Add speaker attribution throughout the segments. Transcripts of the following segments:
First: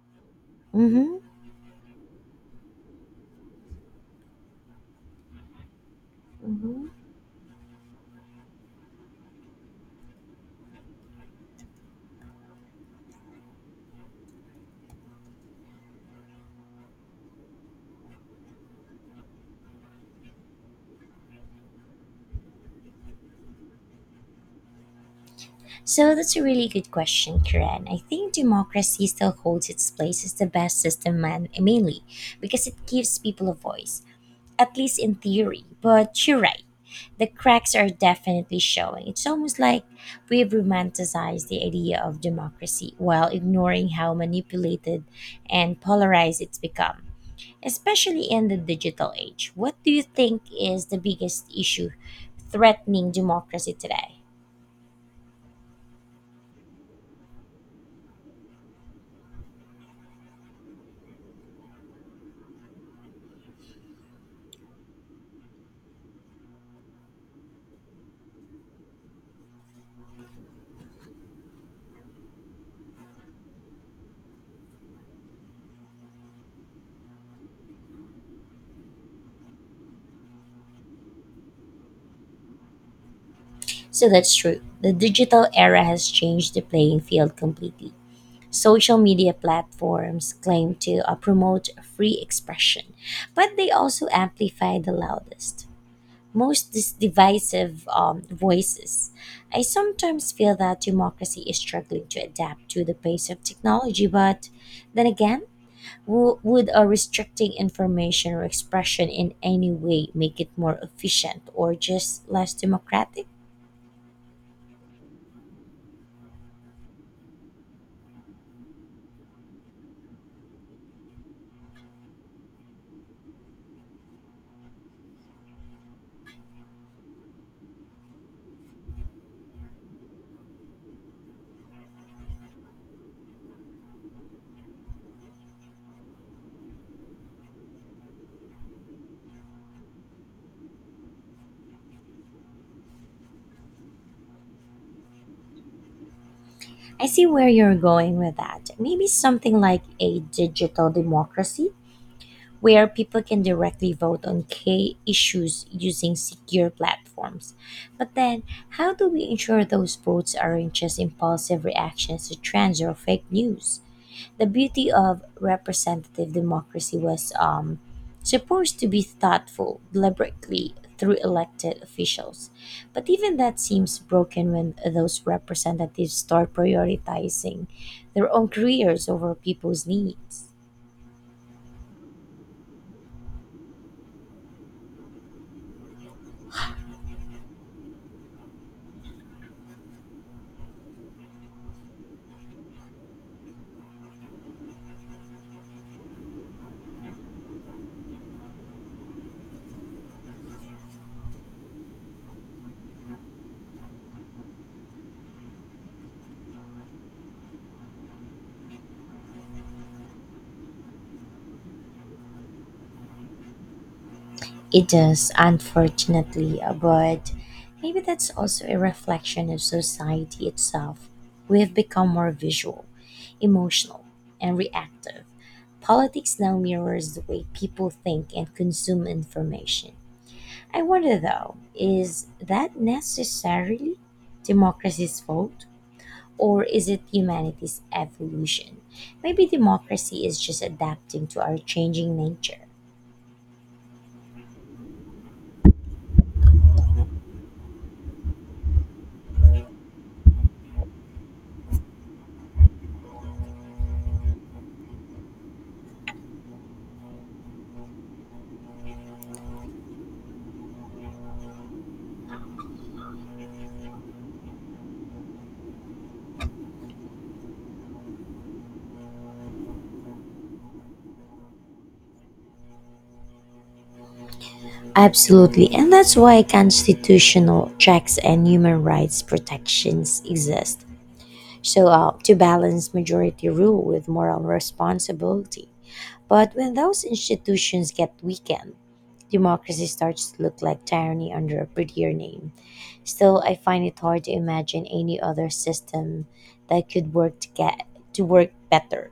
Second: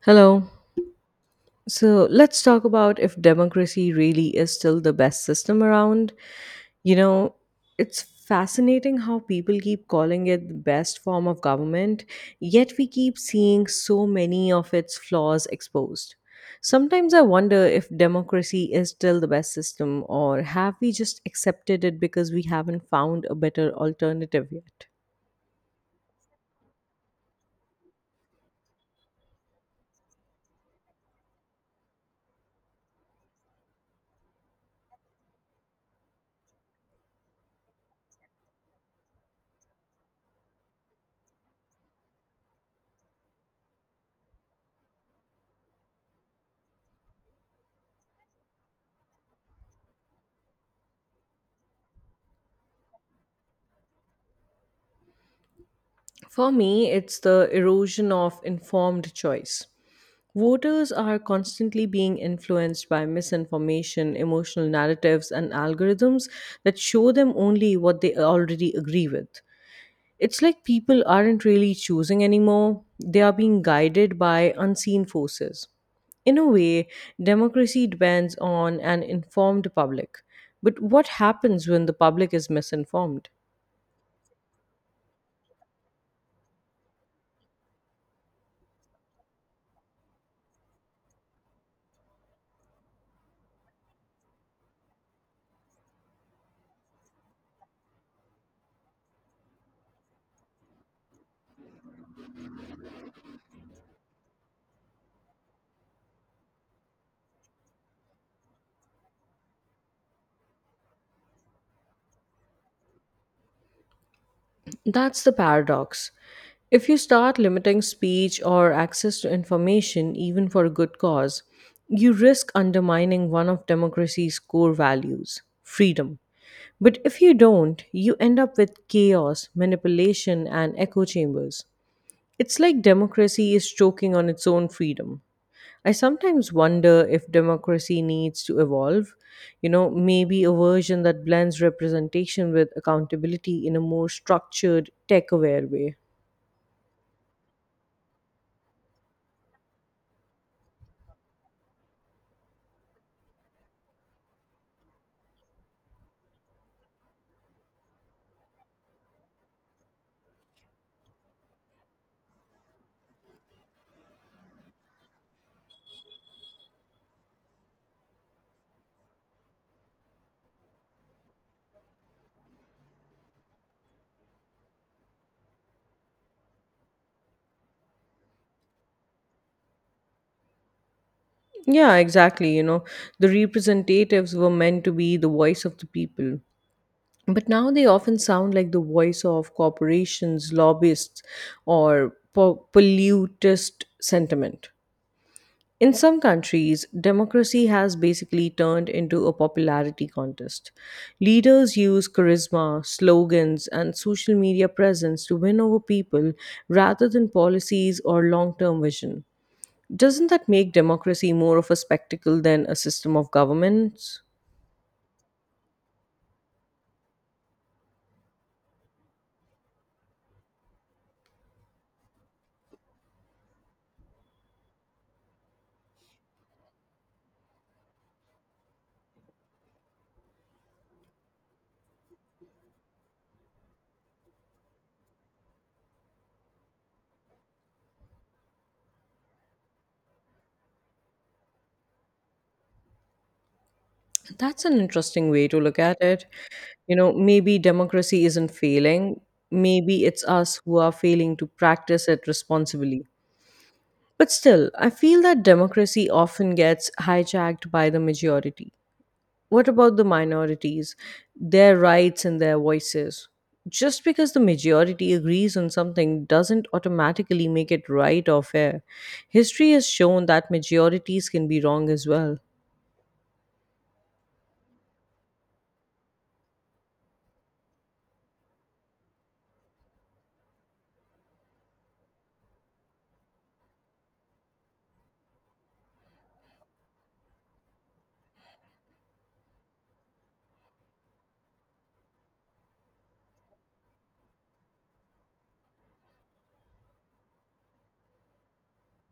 Speaker 1: Hello.
Speaker 2: Mm-hmm.
Speaker 1: So let's talk about if democracy really is still the best system around.
Speaker 2: Mm-hmm.
Speaker 1: You know, it's fascinating how people keep calling it the best form of government, yet we keep seeing so many of its flaws exposed. Sometimes I wonder if democracy is still the best system, or have we just accepted it because we haven't found a better alternative yet?
Speaker 2: So that's a really good question, Karen. I think democracy still holds its place as the best system, man, mainly because it gives people a voice, at least in theory. But you're right, the cracks are definitely showing. It's almost like we've romanticized the idea of democracy while ignoring how manipulated and polarized it's become, especially in the digital age. What do you think is the biggest issue threatening democracy today?
Speaker 1: For me, it's the erosion of informed choice. Voters are constantly being influenced by misinformation, emotional narratives, and algorithms that show them only what they already agree with. It's like people aren't really choosing anymore, they are being guided by unseen forces. In a way, democracy depends on an informed public. But what happens when the public is misinformed?
Speaker 2: So that's true. The digital era has changed the playing field completely. Social media platforms claim to promote free expression, but they also amplify the loudest, most divisive voices. I sometimes feel that democracy is struggling to adapt to the pace of technology, but then again, would restricting information or expression in any way make it more efficient or just less democratic?
Speaker 1: That's the paradox. If you start limiting speech or access to information, even for a good cause, you risk undermining one of democracy's core values freedom. But if you don't, you end up with chaos, manipulation, and echo chambers. It's like democracy is choking on its own freedom. I sometimes wonder if democracy needs to evolve. You know, maybe a version that blends representation with accountability in a more structured, tech aware way.
Speaker 2: I see where you're going with that. Maybe something like a digital democracy where people can directly vote on key issues using secure platforms. But then, how do we ensure those votes aren't just impulsive reactions to trends or fake news? The beauty of representative democracy was supposed to be thoughtful deliberately through elected officials. But even that seems broken when those representatives start prioritizing their own careers over people's needs.
Speaker 1: Yeah, exactly. You know, the representatives were meant to be the voice of the people. But now they often sound like the voice of corporations, lobbyists, or pollutist sentiment. In some countries, democracy has basically turned into a popularity contest. Leaders use charisma, slogans, and social media presence to win over people rather than policies or long term vision. Doesn't that make democracy more of a spectacle than a system of governments?
Speaker 2: It does, unfortunately, but maybe that's also a reflection of society itself. We have become more visual, emotional, and reactive. Politics now mirrors the way people think and consume information. I wonder though, is that necessarily democracy's fault? Or is it humanity's evolution? Maybe democracy is just adapting to our changing nature.
Speaker 1: That's an interesting way to look at it. You know, maybe democracy isn't failing, maybe it's us who are failing to practice it responsibly. But still, I feel that democracy often gets hijacked by the majority. What about the minorities, their rights and their voices? Just because the majority agrees on something doesn't automatically make it right or fair. History has shown that majorities can be wrong as well.
Speaker 2: Absolutely, and that's why constitutional checks and human rights protections exist. So, to balance majority rule with moral responsibility. But when those institutions get weakened, democracy starts to look like tyranny under a prettier name. Still, I find it hard to imagine any other system that could work to get to work better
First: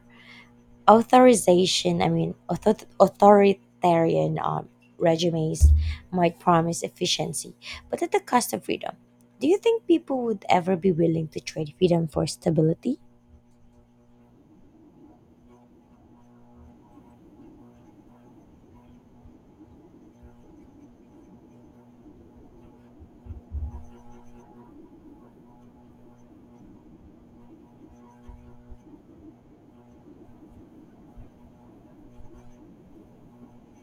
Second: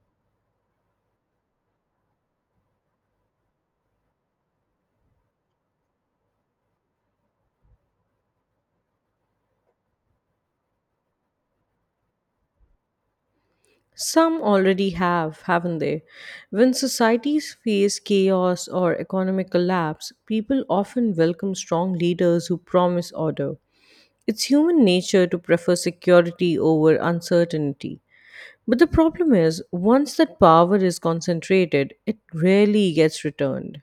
Speaker 2: authorization I mean author- authoritarian regimes might promise efficiency but at the cost of freedom. Do you think people would ever be willing to trade freedom for stability?
Speaker 1: Some already have, haven't they? When societies face chaos or economic collapse, people often welcome strong leaders who promise order. It's human nature to prefer security over uncertainty. But the problem is, once that power is concentrated, it rarely gets returned.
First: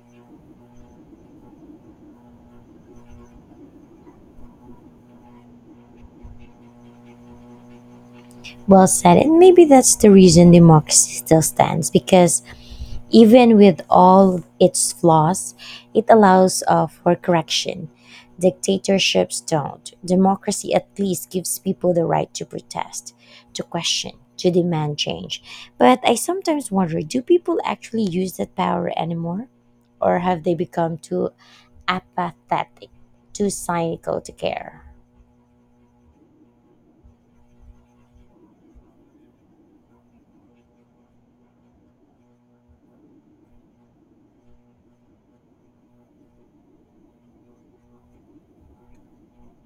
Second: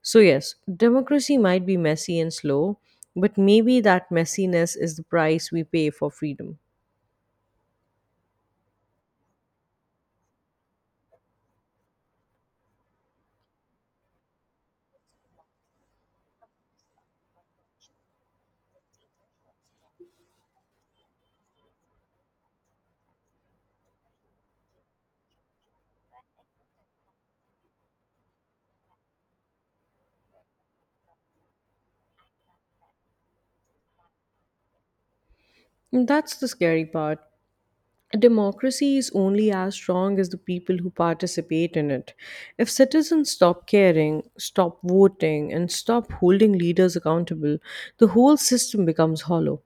Speaker 1: So, yes, democracy might be messy and slow, but maybe that messiness is the price we pay for freedom.
Speaker 2: Well said, and maybe that's the reason democracy still stands because even with all its flaws, it allows for correction. Dictatorships don't. Democracy at least gives people the right to protest, to question, to demand change. But I sometimes wonder, do people actually use that power anymore? Or have they become too apathetic, too cynical to care?
Speaker 1: And that's the scary part. A democracy is only as strong as the people who participate in it. If citizens stop caring, stop voting, and stop holding leaders accountable, the whole system becomes hollow.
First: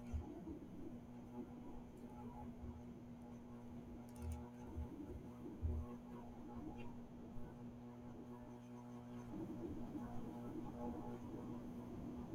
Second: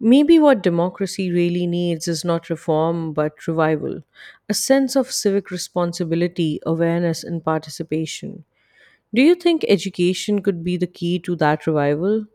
Speaker 1: Maybe what democracy really needs is not reform, but revival a sense of civic responsibility, awareness, and participation. Do you think education could be the key to that revival?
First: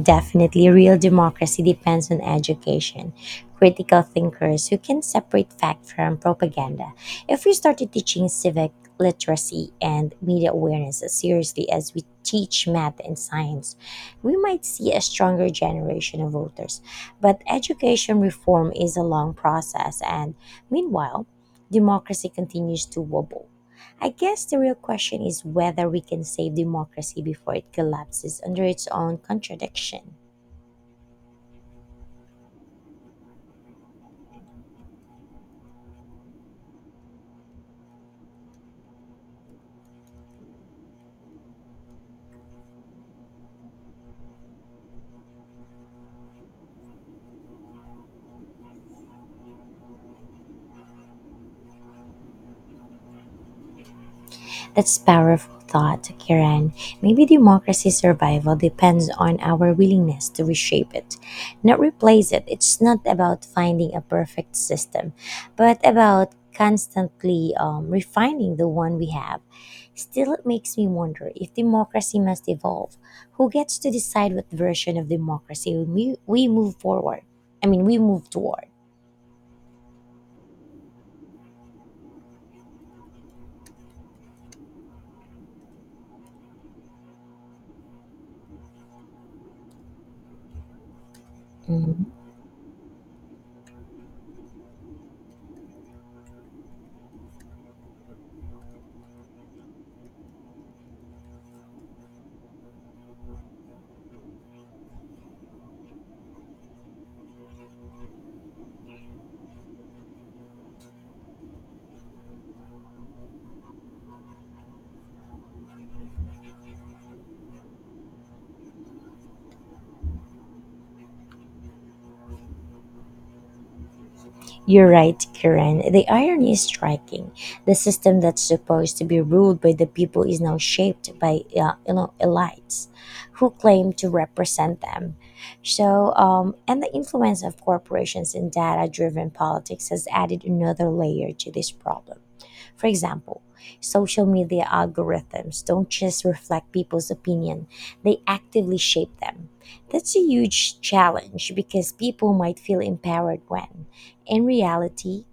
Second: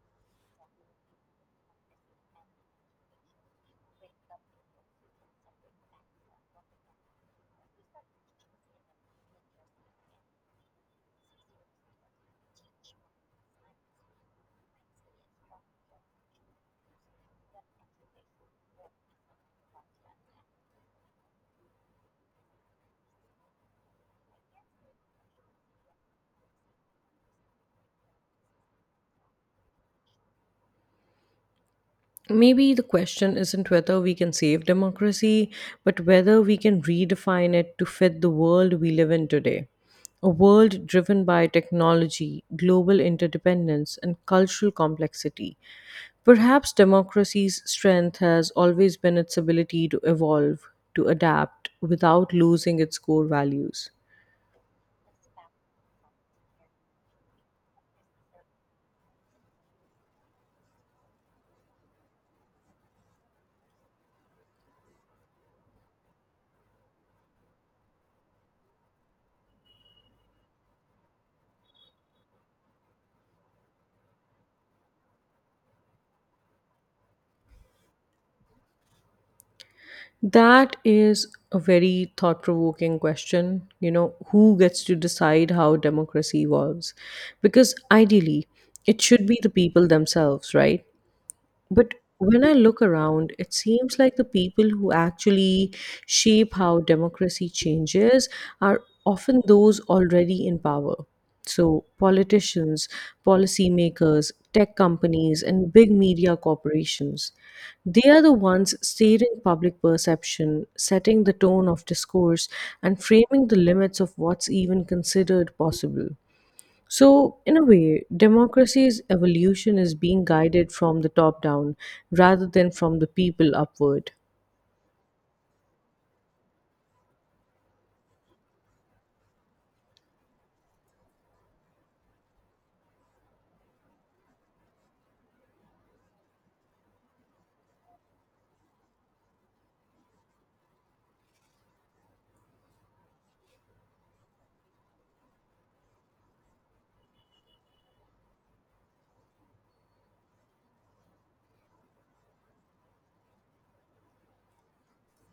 Speaker 2: Definitely, real democracy depends on education, critical thinkers who can separate fact from propaganda. If we started teaching civic literacy and media awareness as seriously as we teach math and science, we might see a stronger generation of voters. But education reform is a long process, and meanwhile, democracy continues to wobble. I guess the real question is whether we can save democracy before it collapses under its own contradiction.
Speaker 1: Maybe the question isn't whether we can save democracy, but whether we can redefine it to fit the world we live in today. A world driven by technology, global interdependence, and cultural complexity. Perhaps democracy's strength has always been its ability to evolve, to adapt, without losing its core values.
Speaker 2: That's powerful thought, Kiran. Maybe democracy's survival depends on our willingness to reshape it, not replace it. It's not about finding a perfect system, but about constantly refining the one we have. Still, it makes me wonder, if democracy must evolve, who gets to decide what version of democracy we move forward? I mean, we move toward.
Speaker 1: That is a very thought provoking question. You know, who gets to decide how democracy evolves? Because ideally, it should be the people themselves, right? But
Speaker 2: Mm-hmm.
Speaker 1: when I look around, it seems like the people who actually shape how democracy changes are often those already in power. So, politicians, policymakers, tech companies, and big media corporations. They are the ones steering public perception, setting the tone of discourse, and framing the limits of what's even considered possible. So, in a way, democracy's evolution is being guided from the top down rather than from the people upward.
Speaker 2: You're right, Karen. The irony is striking. The system that's supposed to be ruled by the people is now shaped by you know elites who claim to represent them. So, and the influence of corporations and data-driven politics has added another layer to this problem. For example, social media algorithms don't just reflect people's opinion, they actively shape them. That's a huge challenge because people might feel empowered when, in reality,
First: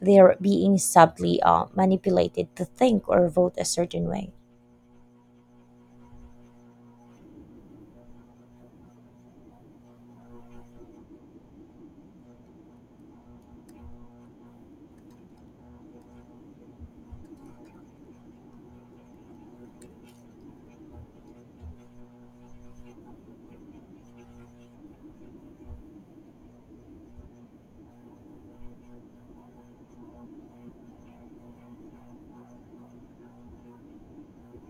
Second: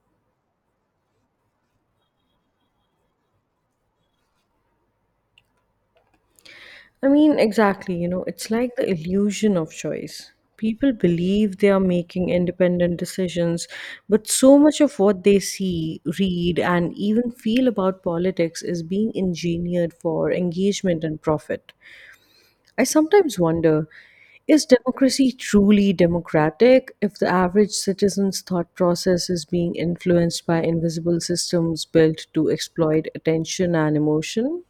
Speaker 2: they're being subtly manipulated to think or vote a certain way.
Speaker 1: I mean, exactly, you know, it's like the illusion of choice. People believe they are making independent decisions, but so much of what they see, read, and even feel about politics is being engineered for engagement and profit. I sometimes wonder is democracy truly democratic if the average citizen's thought process is being influenced by invisible systems built to exploit attention and emotion?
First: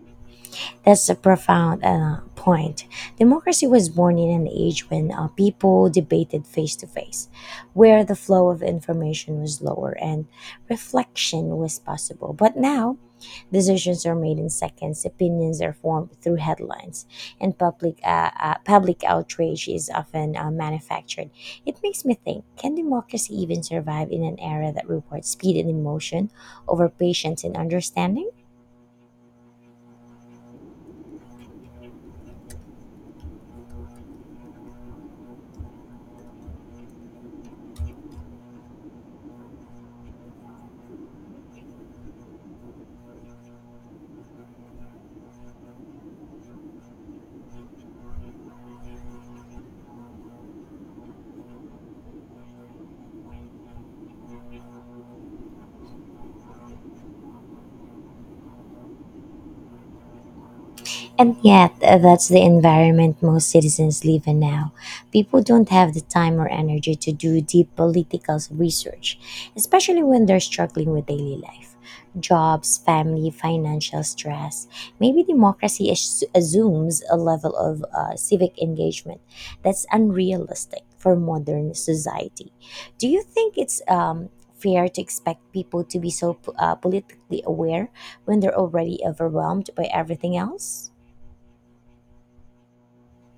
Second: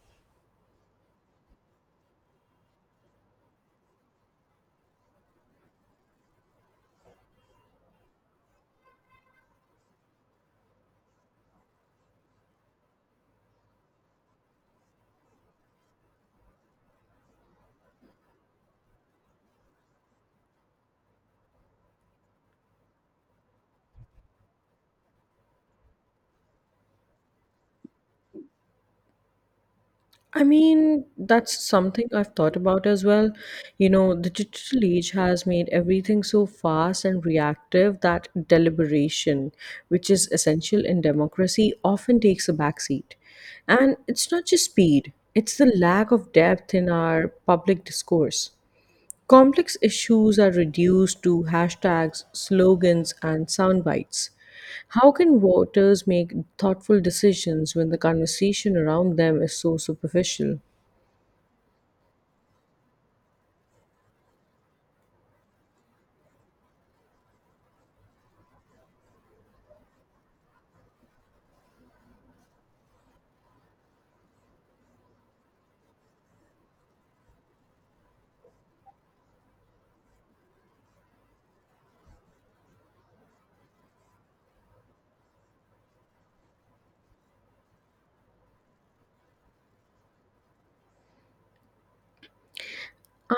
Speaker 2: That's a profound point. Democracy was born in an age when people debated face to face, where the flow of information was lower and reflection was possible. But now, decisions are made in seconds, opinions are formed through headlines, and public outrage is often manufactured. It makes me think, can democracy even survive in an era that rewards speed and emotion over patience and understanding?
Speaker 1: I mean, that's something I've thought about as well. You know, the digital age has made everything so fast and reactive that deliberation, which is essential in democracy, often takes a backseat. And it's not just speed, it's the lack of depth in our public discourse. Complex issues are reduced to hashtags, slogans, and sound bites. How can voters make thoughtful decisions when the conversation around them is so superficial?
Speaker 2: And yet, that's the environment most citizens live in now. People don't have the time or energy to do deep political research, especially when they're struggling with daily life. Jobs, family, financial stress. Maybe democracy assumes a level of civic engagement that's unrealistic for modern society. Do you think it's fair to expect people to be so politically aware when they're already overwhelmed by everything else?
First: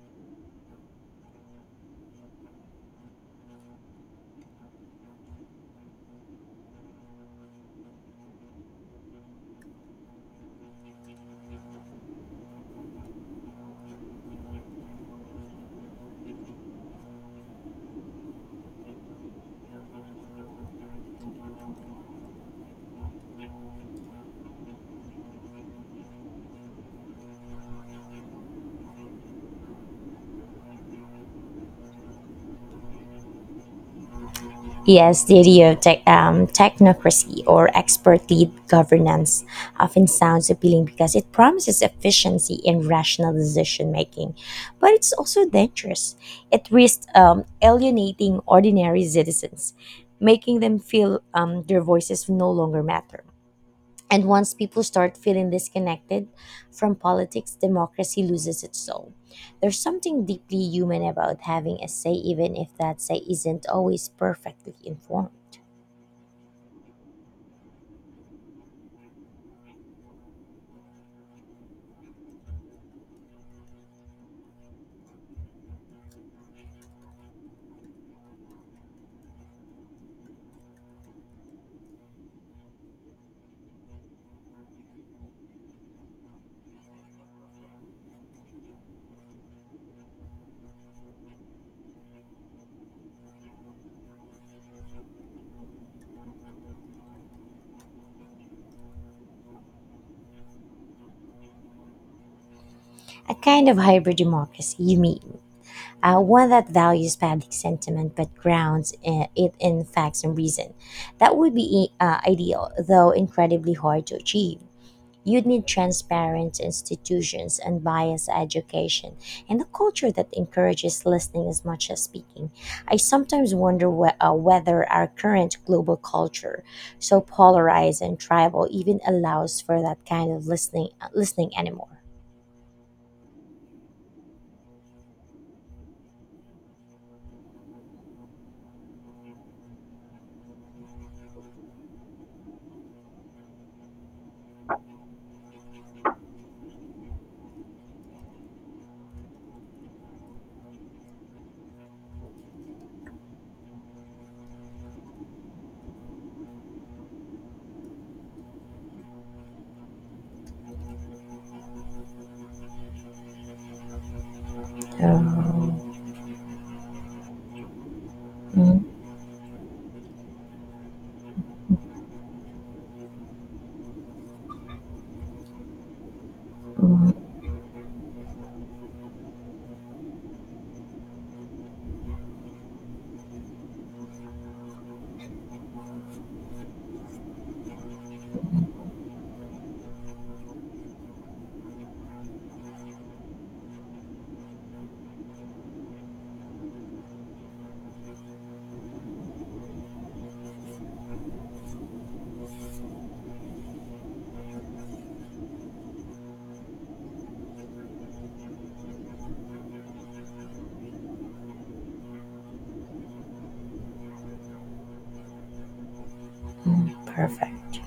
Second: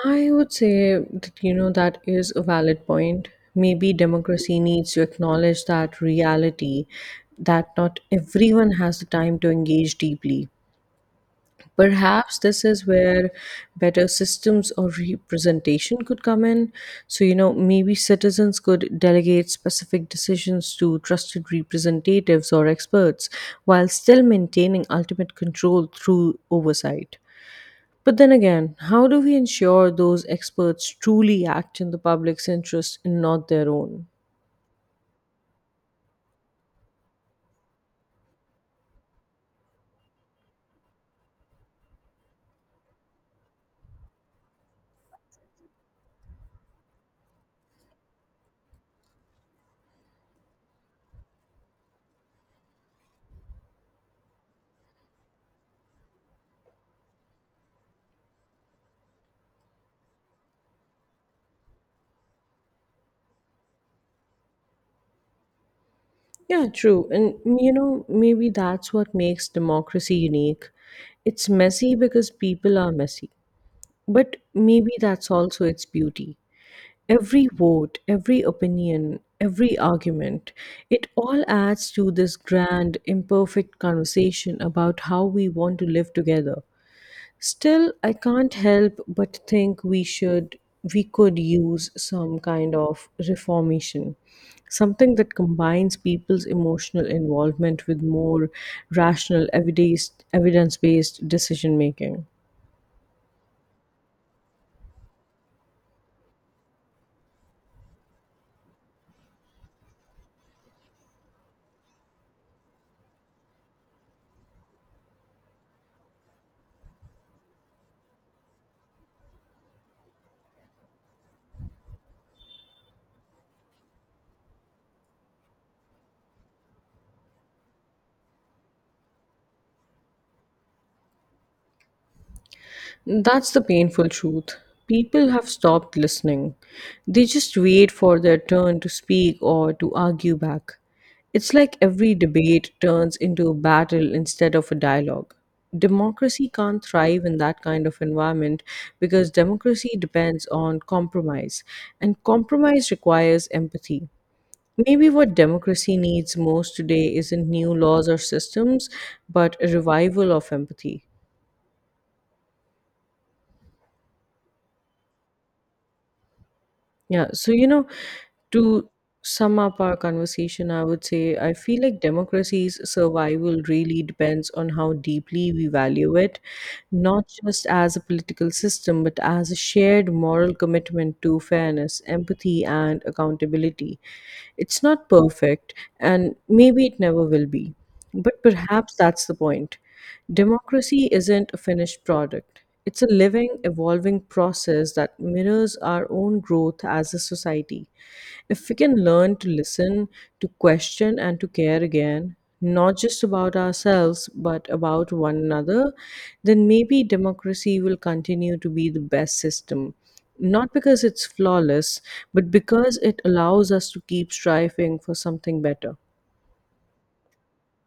Speaker 1: I would say that you know that is a valid point. Maybe democracy needs to acknowledge that reality that not everyone has the time to engage deeply. Perhaps this is where better systems or representation could come in. So, you know, maybe citizens could delegate specific decisions to trusted representatives or experts while still maintaining ultimate control through oversight. But then again, how do we ensure those experts truly act in the public's interest and not their own?
Speaker 2: Yes, the idea of technocracy or expert led governance often sounds appealing because it promises efficiency and rational decision making, but it's also dangerous. It risks alienating ordinary citizens, making them feel their voices no longer matter. And once people start feeling disconnected from politics, democracy loses its soul. There's something deeply human about having a say, even if that say isn't always perfectly informed.
Speaker 1: Yeah, true. And, you know, maybe that's what makes democracy unique. It's messy because people are messy. But maybe that's also its beauty. Every vote, every opinion, every argument, it all adds to this grand, imperfect conversation about how we want to live together. Still, I can't help but think we could use some kind of reformation, something that combines people's emotional involvement with more rational, evidence based decision making.
Speaker 2: A kind of hybrid democracy, you mean? One that values public sentiment but grounds it in facts and reason. That would be ideal, though incredibly hard to achieve. You'd need transparent institutions, unbiased education, and a culture that encourages listening as much as speaking. I sometimes wonder whether our current global culture, so polarized and tribal, even allows for that kind of listening anymore.
Speaker 1: That's the painful truth. People have stopped listening. They just wait for their turn to speak or to argue back. It's like every debate turns into a battle instead of a dialogue. Democracy can't thrive in that kind of environment because democracy depends on compromise, and compromise requires empathy. Maybe what democracy needs most today isn't new laws or systems, but a revival of empathy.
Speaker 2: Oh,
Speaker 1: Yeah. So, you know,
Speaker 2: mm,
Speaker 1: to sum up our conversation, I would say I feel like democracy's survival really depends on how deeply we value it, not
Speaker 2: mm,
Speaker 1: just as a political system, but as a shared moral commitment to fairness, empathy, and accountability. It's not perfect, and maybe it never will be. But perhaps that's the point. Democracy isn't a finished product, it's a living, evolving process that mirrors our own growth as a society. If we can learn to listen, to question, and to care again, not just about ourselves, but about one another, then maybe democracy will continue to be the best system. Not because it's flawless, but because it allows us to keep striving for something better.
Speaker 2: perfect.